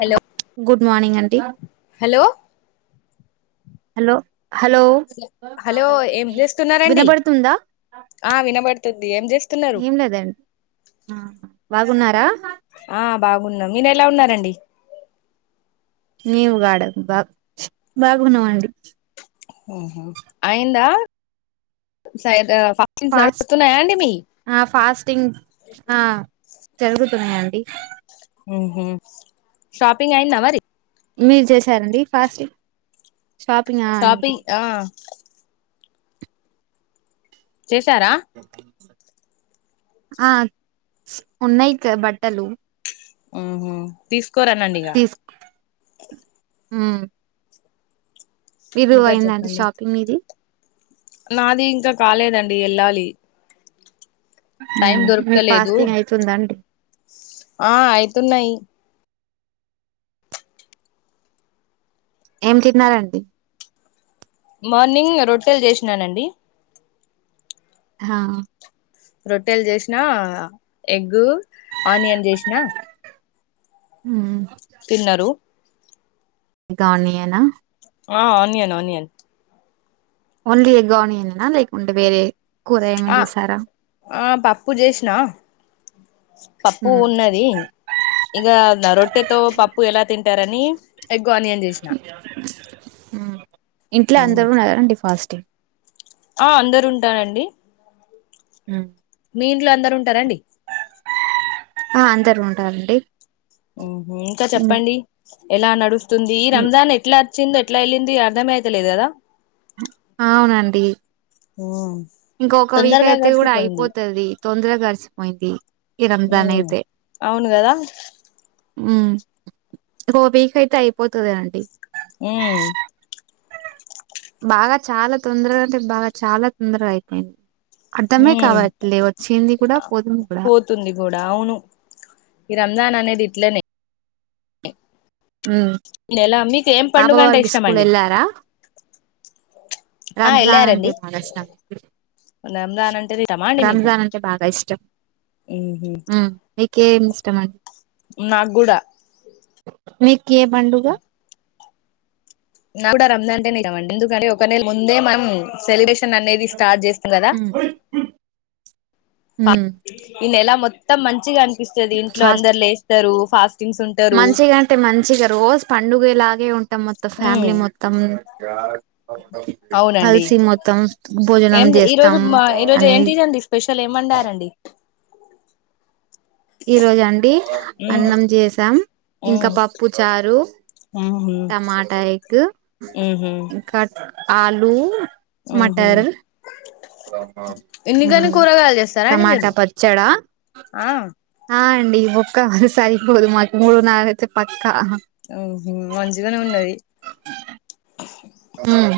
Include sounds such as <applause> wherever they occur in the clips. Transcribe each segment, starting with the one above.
Hello good morning అండి hello hello hello hello ఏం చేస్తున్నారండి వినపడుతుందా ఆ వినబడుతుంది ఏం చేస్తున్నారు ఏం లేదండి ఆ బాగున్నారా ఉన్నా మీర ఎలా ఉన్నారండి నీవు గాడ బా బాగున్నావండి అహా అయందా సద ఆ ఫస్ ఆ పాస్టింగ్ ఆ జరుగుతున్నాయంండి ఉహుమ్ షాపింగ్ అయిందవరి మీరు చేశారండి ఫాస్టింగ్ షాపింగ్ ఆ అయింది షాపింగ్ ఆ చేసారా ఆ ఉన్నాయిక బట్టలు ఉ హు తీసుకోర అనండి ఇగ ఉమ్ విరు ఇంకా అయిందండి చెప్పండి షాపింగ్ మీది నాది ఇంకా కాలేదండి వెళ్ళాలి టైం ఉమ్ మీ దొరుకుతలేదు ఫాస్టింగ్ అయితుందా అండి ఆ అయితున్నాయి ఏం తిన్నారండి మార్నింగ్ రొట్టెలు చేసినానండి హా రొట్టెలు చేసినా ఎగ్గు ఆనియన్ చేసినా ఉమ్ తిన్నరు ఇంకా ఆనియనా ఆ ఆనియన్ ఆనియన్ ఓన్లీ ఎగ్ ఆనియనేనా లేకుంటే వేరే కూర ఏమైనా ఆ చేసారా ఆ పప్పు చేసినా పప్పు మ్మ్ ఉన్నది ఇగ రొట్టెతో పప్పు ఎలా తింట తింటారని ఎగ్ ఆనియన్ చేసిన ఉ ఇంట్లో అందరున్నారా అండి ఫాస్ట్ ఆ అందరు ఉంటారండి ఉ మీ ఇంట్లో అందరు ఉంటారా అండి ఆ అందరు ఉంటారండి ఉమ్ ఇంకా చెప్పండి ఎలా నడుస్ తుంది రంజాన్ ఎట్లా చింది ఎట్లా వెళ్ళింది అర్థమే అయితలేదు కదా అవునండి ఇంక ఒక వీక్ తొందరగా అయితే కూడా గడిసిపోయింది అయిపోతది తొందరగా గడిచిపోయింది ఈ రంజాన్ ఉమ్ అయితే అవును కదా ఉ ఇంగో వీక్ అయితే అయిపోతది అండి ఉమ్ బాగా చాలా తొందరగా అంటే బాగా చాలా తొందరగా అయిపోయింది అర్ధమే హ్మ్ కావట్లే వచ్చింది కూడా పోతుంది కూడా పోతుంది కూడా అవును ఈ రంజాన్ అనేది ఇట్లనే ఉమ్, నెలా మీక్ ఏం పాప పండుగ అంటే వారికి స్కూల్ ఇష్టమండి వెళ్ళారా రంజాన్ అంటే బాగా ఇష్టం రంజాన్ అంటేనే ఇష్టమా అండి మీకు రంజాన్ అంటే బాగా ఇష్టం కేం ఇష్టమండి నాక్గూడా మీకు ఏ పండుగ నాక్కూడా రంజాన్ అంటేనే ఇష్టం మండి ఎందుకంటే ఒక నెల ముందే మనం సెలబ్రే షన్ అనేది స్టార్ట్ చేస్తం కదా ఉమ్, ఉమ్. ఈ నెల మొత్తం ఇంత మంచిగా అని పిస్తది ఇంట్లో ఫాస్ట్ అందరు లేస్తారు ఫాస్ట్ మంచిగా అంటే మంచిగా రోజు పన్ డునుగెలాగ్ నే ఉంటాం మొత్తం ఉమ్ ఫ్యామిలీ మొత్తం అవునండి కల్సి మొత్తం భోజనం ఏం ఈ రోజు చేస్తాం మా ఈ రోజు అని ఏంటిదండి స్పెషల్ ఏం వండారండి ఈ రోజా అండి ఉమ్ అన్నం చేసాం, ఇంకా ఉమ్ పప్పు చారు, ఉహు టమాటా ఎగ్ ఉహు ఇంకా ఆలూ ఉహు మటర్ హ్మ్ ఎన్నికని కూరగాయలు చేస్తారా అండి టమాటా మీరు పచ్చడా ఆ ఆ అండి ఈ ఒక్క సరిపోదు మాకు మూడునాలయితే పక్ ఆహ మంచిగానే ఉన్నది హ్మ్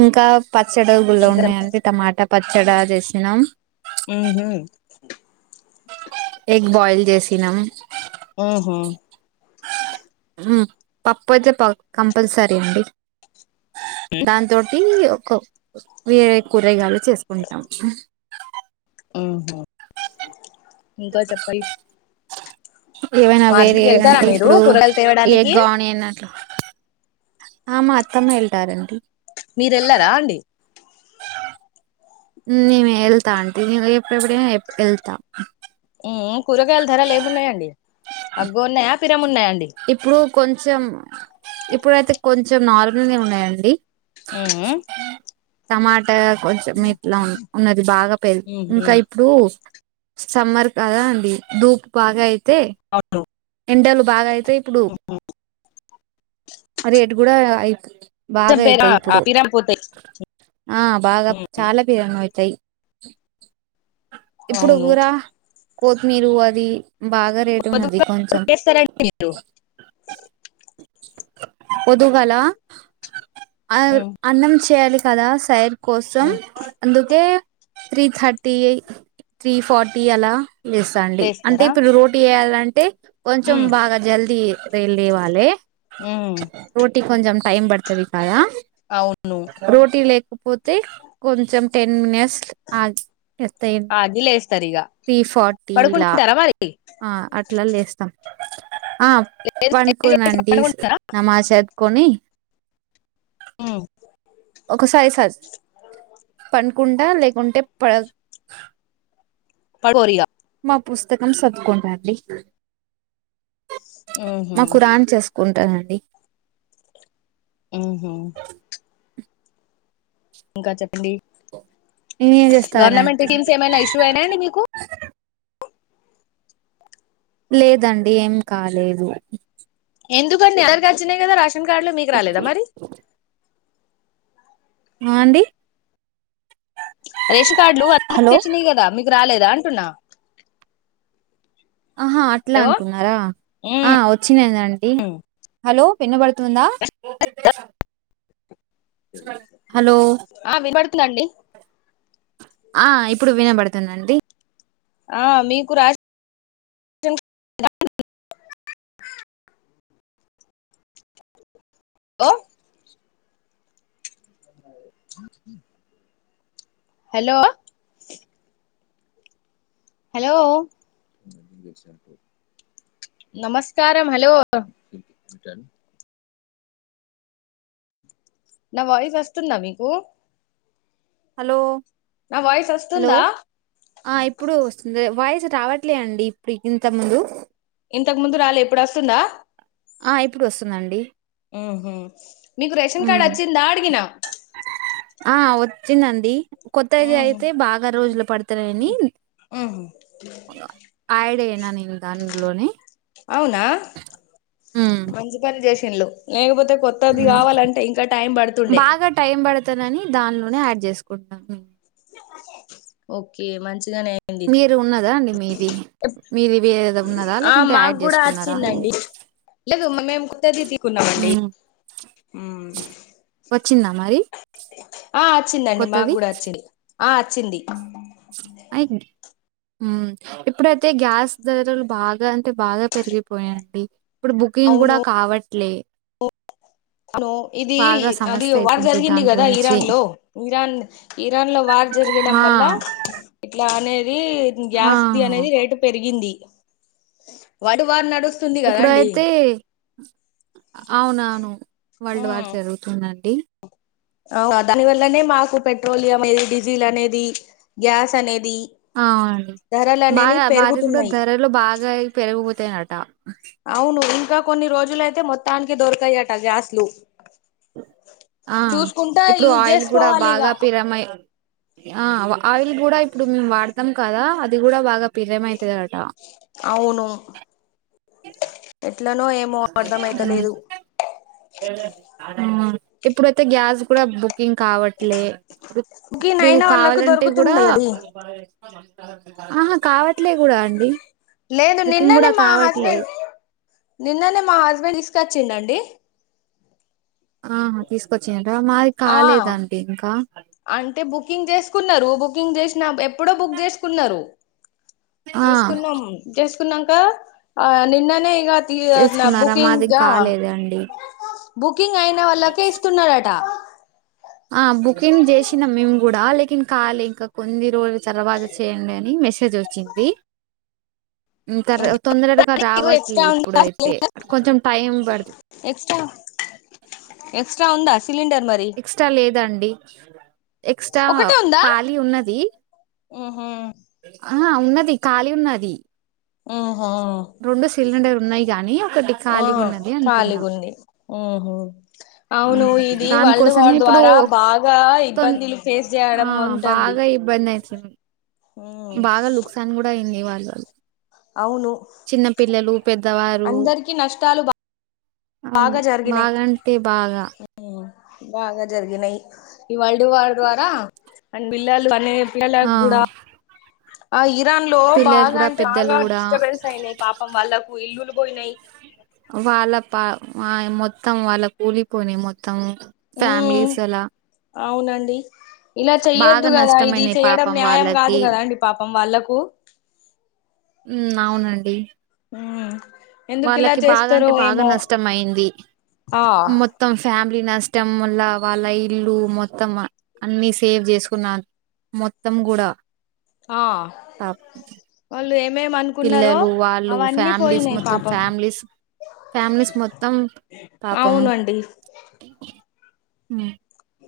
ఇంకా పచ్చడి గుళ్ళో ఇంకా ఉన్నాయండి టమాటా పచ్చడా చేసినాం మ్మ్ హు ఎగ్ బాయిల్ చేసినాం హ్మ్ హ్ హ్మ్ పప్పు అయితే కంపల్సరీ అండి దాంతోటి ఒక వేరే కూరగాయలు చేసుకుంటాం హ్మ్ హు ఇంకా చెప్పాల్ ఏమైనా వేరే అంటే ఇప్పుడు కూరగాయలు తేవడానికి ఎగ్ ఆనియన్ న్నట్లు ఆ మా అత్తమ్మ వెళ్తారండి మీరు ఎల్లరా అండి నేను వెళ్తా ఆంటీ ఎప్పుడెప్పుడైనా వెళ్తా హ్మ్ కూరగాయలు ధరలు ఏమున్నాయి అండి అగ్గువ ఉన్నాయా తిరము ఉన్నాయ ఇప్పుడు కొంచెం ఇప్పుడైతే కొంచెం నార్మల్నే ఉన్నాయండి హ్మ్ హు టమాట్ అ కొంచెం ఇట్లా ఉన్నది బాగా పెరు ఊహు ఇంకా ఇప్పుడు సమ్మర్ కదా అండి ధూప్ బాగా అయి అవును ఎండెలు బాగాయి తే ఇప్పుడు రేట్ కూడా ఐతు బాగా అయితాయి ఇప్పుడు పిరాన్ పోతాయి ఆ బాగా చాలా బిరంగ అవుతాయి ఇప్పుడు అవును వూర కొతిమీరు అది బాగా రేటున్నది కొంచెం లేస్తారండి మీరు పొద్దుగాల ఆ ఊమ్ అన్నం చేయాలి కదా సైన్ కోసం అందుకే త్రీ థర్టీ త్రీ ఫార్టీ అలా లెస్ అండి అంటే లేస్తారా ఇప్పుడు రోటీ చేయాలం అంటే కొంచెం ఊమ్ బాగా జల్ది లేవాలె ఊమ్ రోటీ కొంచం టైమ్ బడతది కాయ అవును రోటీ లే పోతే కొంచెం టెన్ మిని <unintelligible> ఆగి లేస్తారు ఇగ త్రీ ఫార్టీ ఇలా పడుకుంటారా మరి ఆ అట్లా లేస్తాం ఆ లేసి పనుకోనండి పడుకుంటారా నమాజ్ చదువుకోని హ్మ్ ఒకసారి ఉంటే పడ <unintelligible> మా పుస్తకం చదువుకుంటాండి. ఊహు మా ఖురాన్ చేసుకుం కదా అండి ఆహ ఇంకా చెప్పండి నేనేం గవర్నమెంట్ చేస్తారండి స్కీమ్స్ ఏమైనా ఇష్యూ అయినా అండి మీకు లేదండి ఏం కాలేదు ఎందుకండి అందరికీ వచ్చినాయి కదా రాష రేషన్ కార్డు లో మీకు రాలేదా మరి అ అండి రేషన్ కార్డులు అ <unintelligible> హలో తెచ్చినాయి కదా మీకు రాలేదా అంటున్నా ఆహా అట్లా హలో అంటున్నారా ఆ ఉమ్ వచ్చినాదండి హలో వినబడుతుందా హలో ఆ విపడుతుందండి ఆ ఇప్పుడు వినబడుతుందండి ఆ మీకు రా అ హలో హలో నమస్కారం హలో నా వాయిస్ వస్తుందా మీకు హలో నా వాయిస్ హలో వస్తుందా ఆ ఇప్పుడు వస్తుంది వాయిస్ రావట్లే అండి ఇప్పుడు ఇంత ముందు ఇంతకు ముందు రాలే ఇప్పుడు వస్తుందా? ఆ ఇప్పుడు వస్తుందండి. ఊహు మీకు రేషన్ కార్డ్ హ్మ్ వచ్చిందా అడిగినా ఆ.. వచ్చిందండి కొత్తది ఉహు అయితే బాగా రోజులు పడుతున్నాయని ఉహు ఆడ్ అయిన నేను దానిలోనే అవునా హ్మ్ ఇల్లు లేకపోతే కొత్తది హ్మ్ కావాలంటే ఇంకా టైం బడుతుండే ఇత్తదని దానిలోనే యాడ్ చేసుకుంటాం హు ఓకే మంచ్ మీరు ఉన్నదా అండి మీది మీది వేరేది ఉన్నదా ఆ లేకుంటే మాకు యాడ్ కూడా చేసుకున్నారా వచ్చిందండి లేదు మేము కొత్తది తీసుకున్నామండి ఉమ్ వచ్చింద మరి ఆ వచ్చిందండి కొత్తది మగూడ వచ్చింది. ఆ వచ్చింది అయి హ్మ్ ఇప్పుడైతే గ్యాస్ ధరలు బాగా అంటే బాగా పెరిగిపోయాయండి. ఇప్పుడు బుకింగ్ కూడా కావ ప్లే అను ఇది అది వార్ జరిగింది దాని కదా గురించి ఇరాన్ లో ఇరాన్ ఇరాన్ లో వార్ ఆ జరగడం వల్ల ఇట్లానే ఇదీ గ్యాస్ది ఆహా! అనేది రేటు పెరిగింది వాడు వాన్నడు ఇప్పుడయితే అవునాను వల్డ్ వార్ జరుగుతుందండి అవు ఆ దాని వల్లనే మాకు పెట్రోలి అనేది డీజిల్ అనేది గ్యాస్ అనేది ఆ అవునండి ధరలు అనేవి బాగా వారికి కూడా పెరుగుతున్నాయి ధరలు బాగా పెరిగిపోతాయి ట అవును ఇంకా కొన్ని రోజులయితే మొత్తానికి దొరకయట గ్యాస్లు ఆ చూసుకుంటా ఇప్పుడు యూజ్ ఆయిల్ గూడ చేసుకోవాలి ఇగ బాగా పిరమై ఆ వ ఆయిల్ కూడా ఇప్పుడు మేమ్ వాడతాం కదా అది కూడా బాగా పిరమై అవును ఎ ఎట్లనో ఏమో అర్థమైతలేదు. మ్ ఇప్పుడైతే గ్యాస్ కూడ బుకింగ్ కావట్లే ఇప్పుడు కీనైనా వాళ్ళకు దొరుకుతుంది అది అహ కావట్లే కూడా అండి. లేదు బుకింగ్ నిన్ననే గూడా మా కావట్లే. హస్బెంన్, నిన్ననే మా హస్బెండ్ ఇస్క చ్చ్ న్నండి ఆ తీస్ వచ్చింట్ర మాది ఆ కాలేదండి ఇంకా అంటే బుకింగ్ చేసుకున్నారు బుకింగ్ చేస్నబ్ ఎప్పుడో బుక్ చేసుకున్నారు. ఆ చేసుకున్నాం చేస్ సున్నాంక ఆ నిన్ననే ఇగ తియొ అట్ల చేసుకున్నారా బుకింగ్ మాది జావ, కాలేదండి బుకింగ్ ఐన వాళ్ళకే ఇస్తున్నారట ఆ బుకింగ్ చేసినాం మేము కూడా లేకిన్ కాలే ఇంకా కొన్ని రోజు తర్వాత చేయండి అని మెసేజ్ వచ్చింది ఇకార తొందరగా మీకు రావట్లే ఎక్స్ట్రా ఇప్పుడు ఉందా అయితే కొంచెం టైం పడతు ఎక్స్ట్రా ఎక్స్ట్రా ఉందా సిలిండర్ మరి ఎక్స్ట్రా లేదండి ఎక్స్ట్రా ఖాళీ ఉన్నది ఓహో ఆహ ఉన్నది ఖాళీ ఉన్నది. ఉ రెండు సిలిండర్ ఉన్నాయి గానీ ఒకటి ఆ ఖాళీగా ఉన్నది అంటున్న ఖాళీగుంది ఉహు అవును ఇది వల్డ్ వార్ ద్వారా బాగా తొం ఇబ్బందులు ఫేస్ చేయడం ఉంటంది. ఎస్ సున్నున్ బాగా లుక్సాన్ కూడా అయింది ఇవ అవును చిన్నపిిల్లలు పెద్దవారు అందరికి నష్టాలు బా- అ బాగా జరిగినాయి బాగాంటే బాగా ఉమ్, బాగా జరిగినాయి ఈ వల్డ్ వారి ద్వారా అ పిల్లలు అనే ఇల ఆ గుడా ఆ ఇ ఇరాన్ లో పిల్లలు బాగా కూడా అంటే పెద్దలు బాగా కూడా డిస్టర్బెన్స్ అయియి పాపం వాళ్ళలకు ఇల్లులు బయి నయి వాళ్ళ పా మొత్తం వాళ్ళ కూలిపోనే మొత్తం మోత్తం ఉమ్ ఫ్యామిలీస్ అలా అవునండి ఇలా చెయ్యొద్దు బాగా కదా ఇది నష్టమైనాయి చెయ్యడం పాపం న్యాయం కాదు వాళ్ళకి కదా అండి పాపం వాళ్ళకు ఉమ్ అవునండి ఎందుకు ఇలా వాళ్ళకి బాగా చేస్తారో అంటే బాగా ఏమో నష్టం అయింది ఆ మొత్తం ఫ్యామిలీ ఇడి నష్టం వల్ల వాళ్ళ ఇల్లు మొత్తం అన్నిీ సేవ్ చేసుకున్న మొత్తం కూడా ఆ పాప- వాళ్ళు ఏ పిల్లలు వాళ్ళు ఫ్యామిలీస్ పోయినాయి మొత్తం పాపం ఫ్యామిలీస్ ఫ్యామిలీస్ మొత్తం పాపం అవునండి హ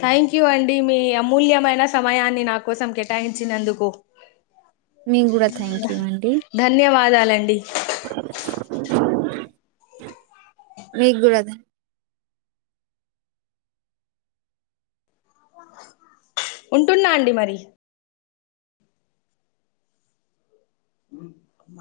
థ్యాంక్ యూ అండి మీ అమూల్యమైన సమయాన్ని నా కోసం కేటాయించినందుకు మీకు కూడా థ్యాంక్ యూ అండి ధన్యవాదాలండి మీకు కూడా అదే ఉంటున్నా అండి మరి <inaudible>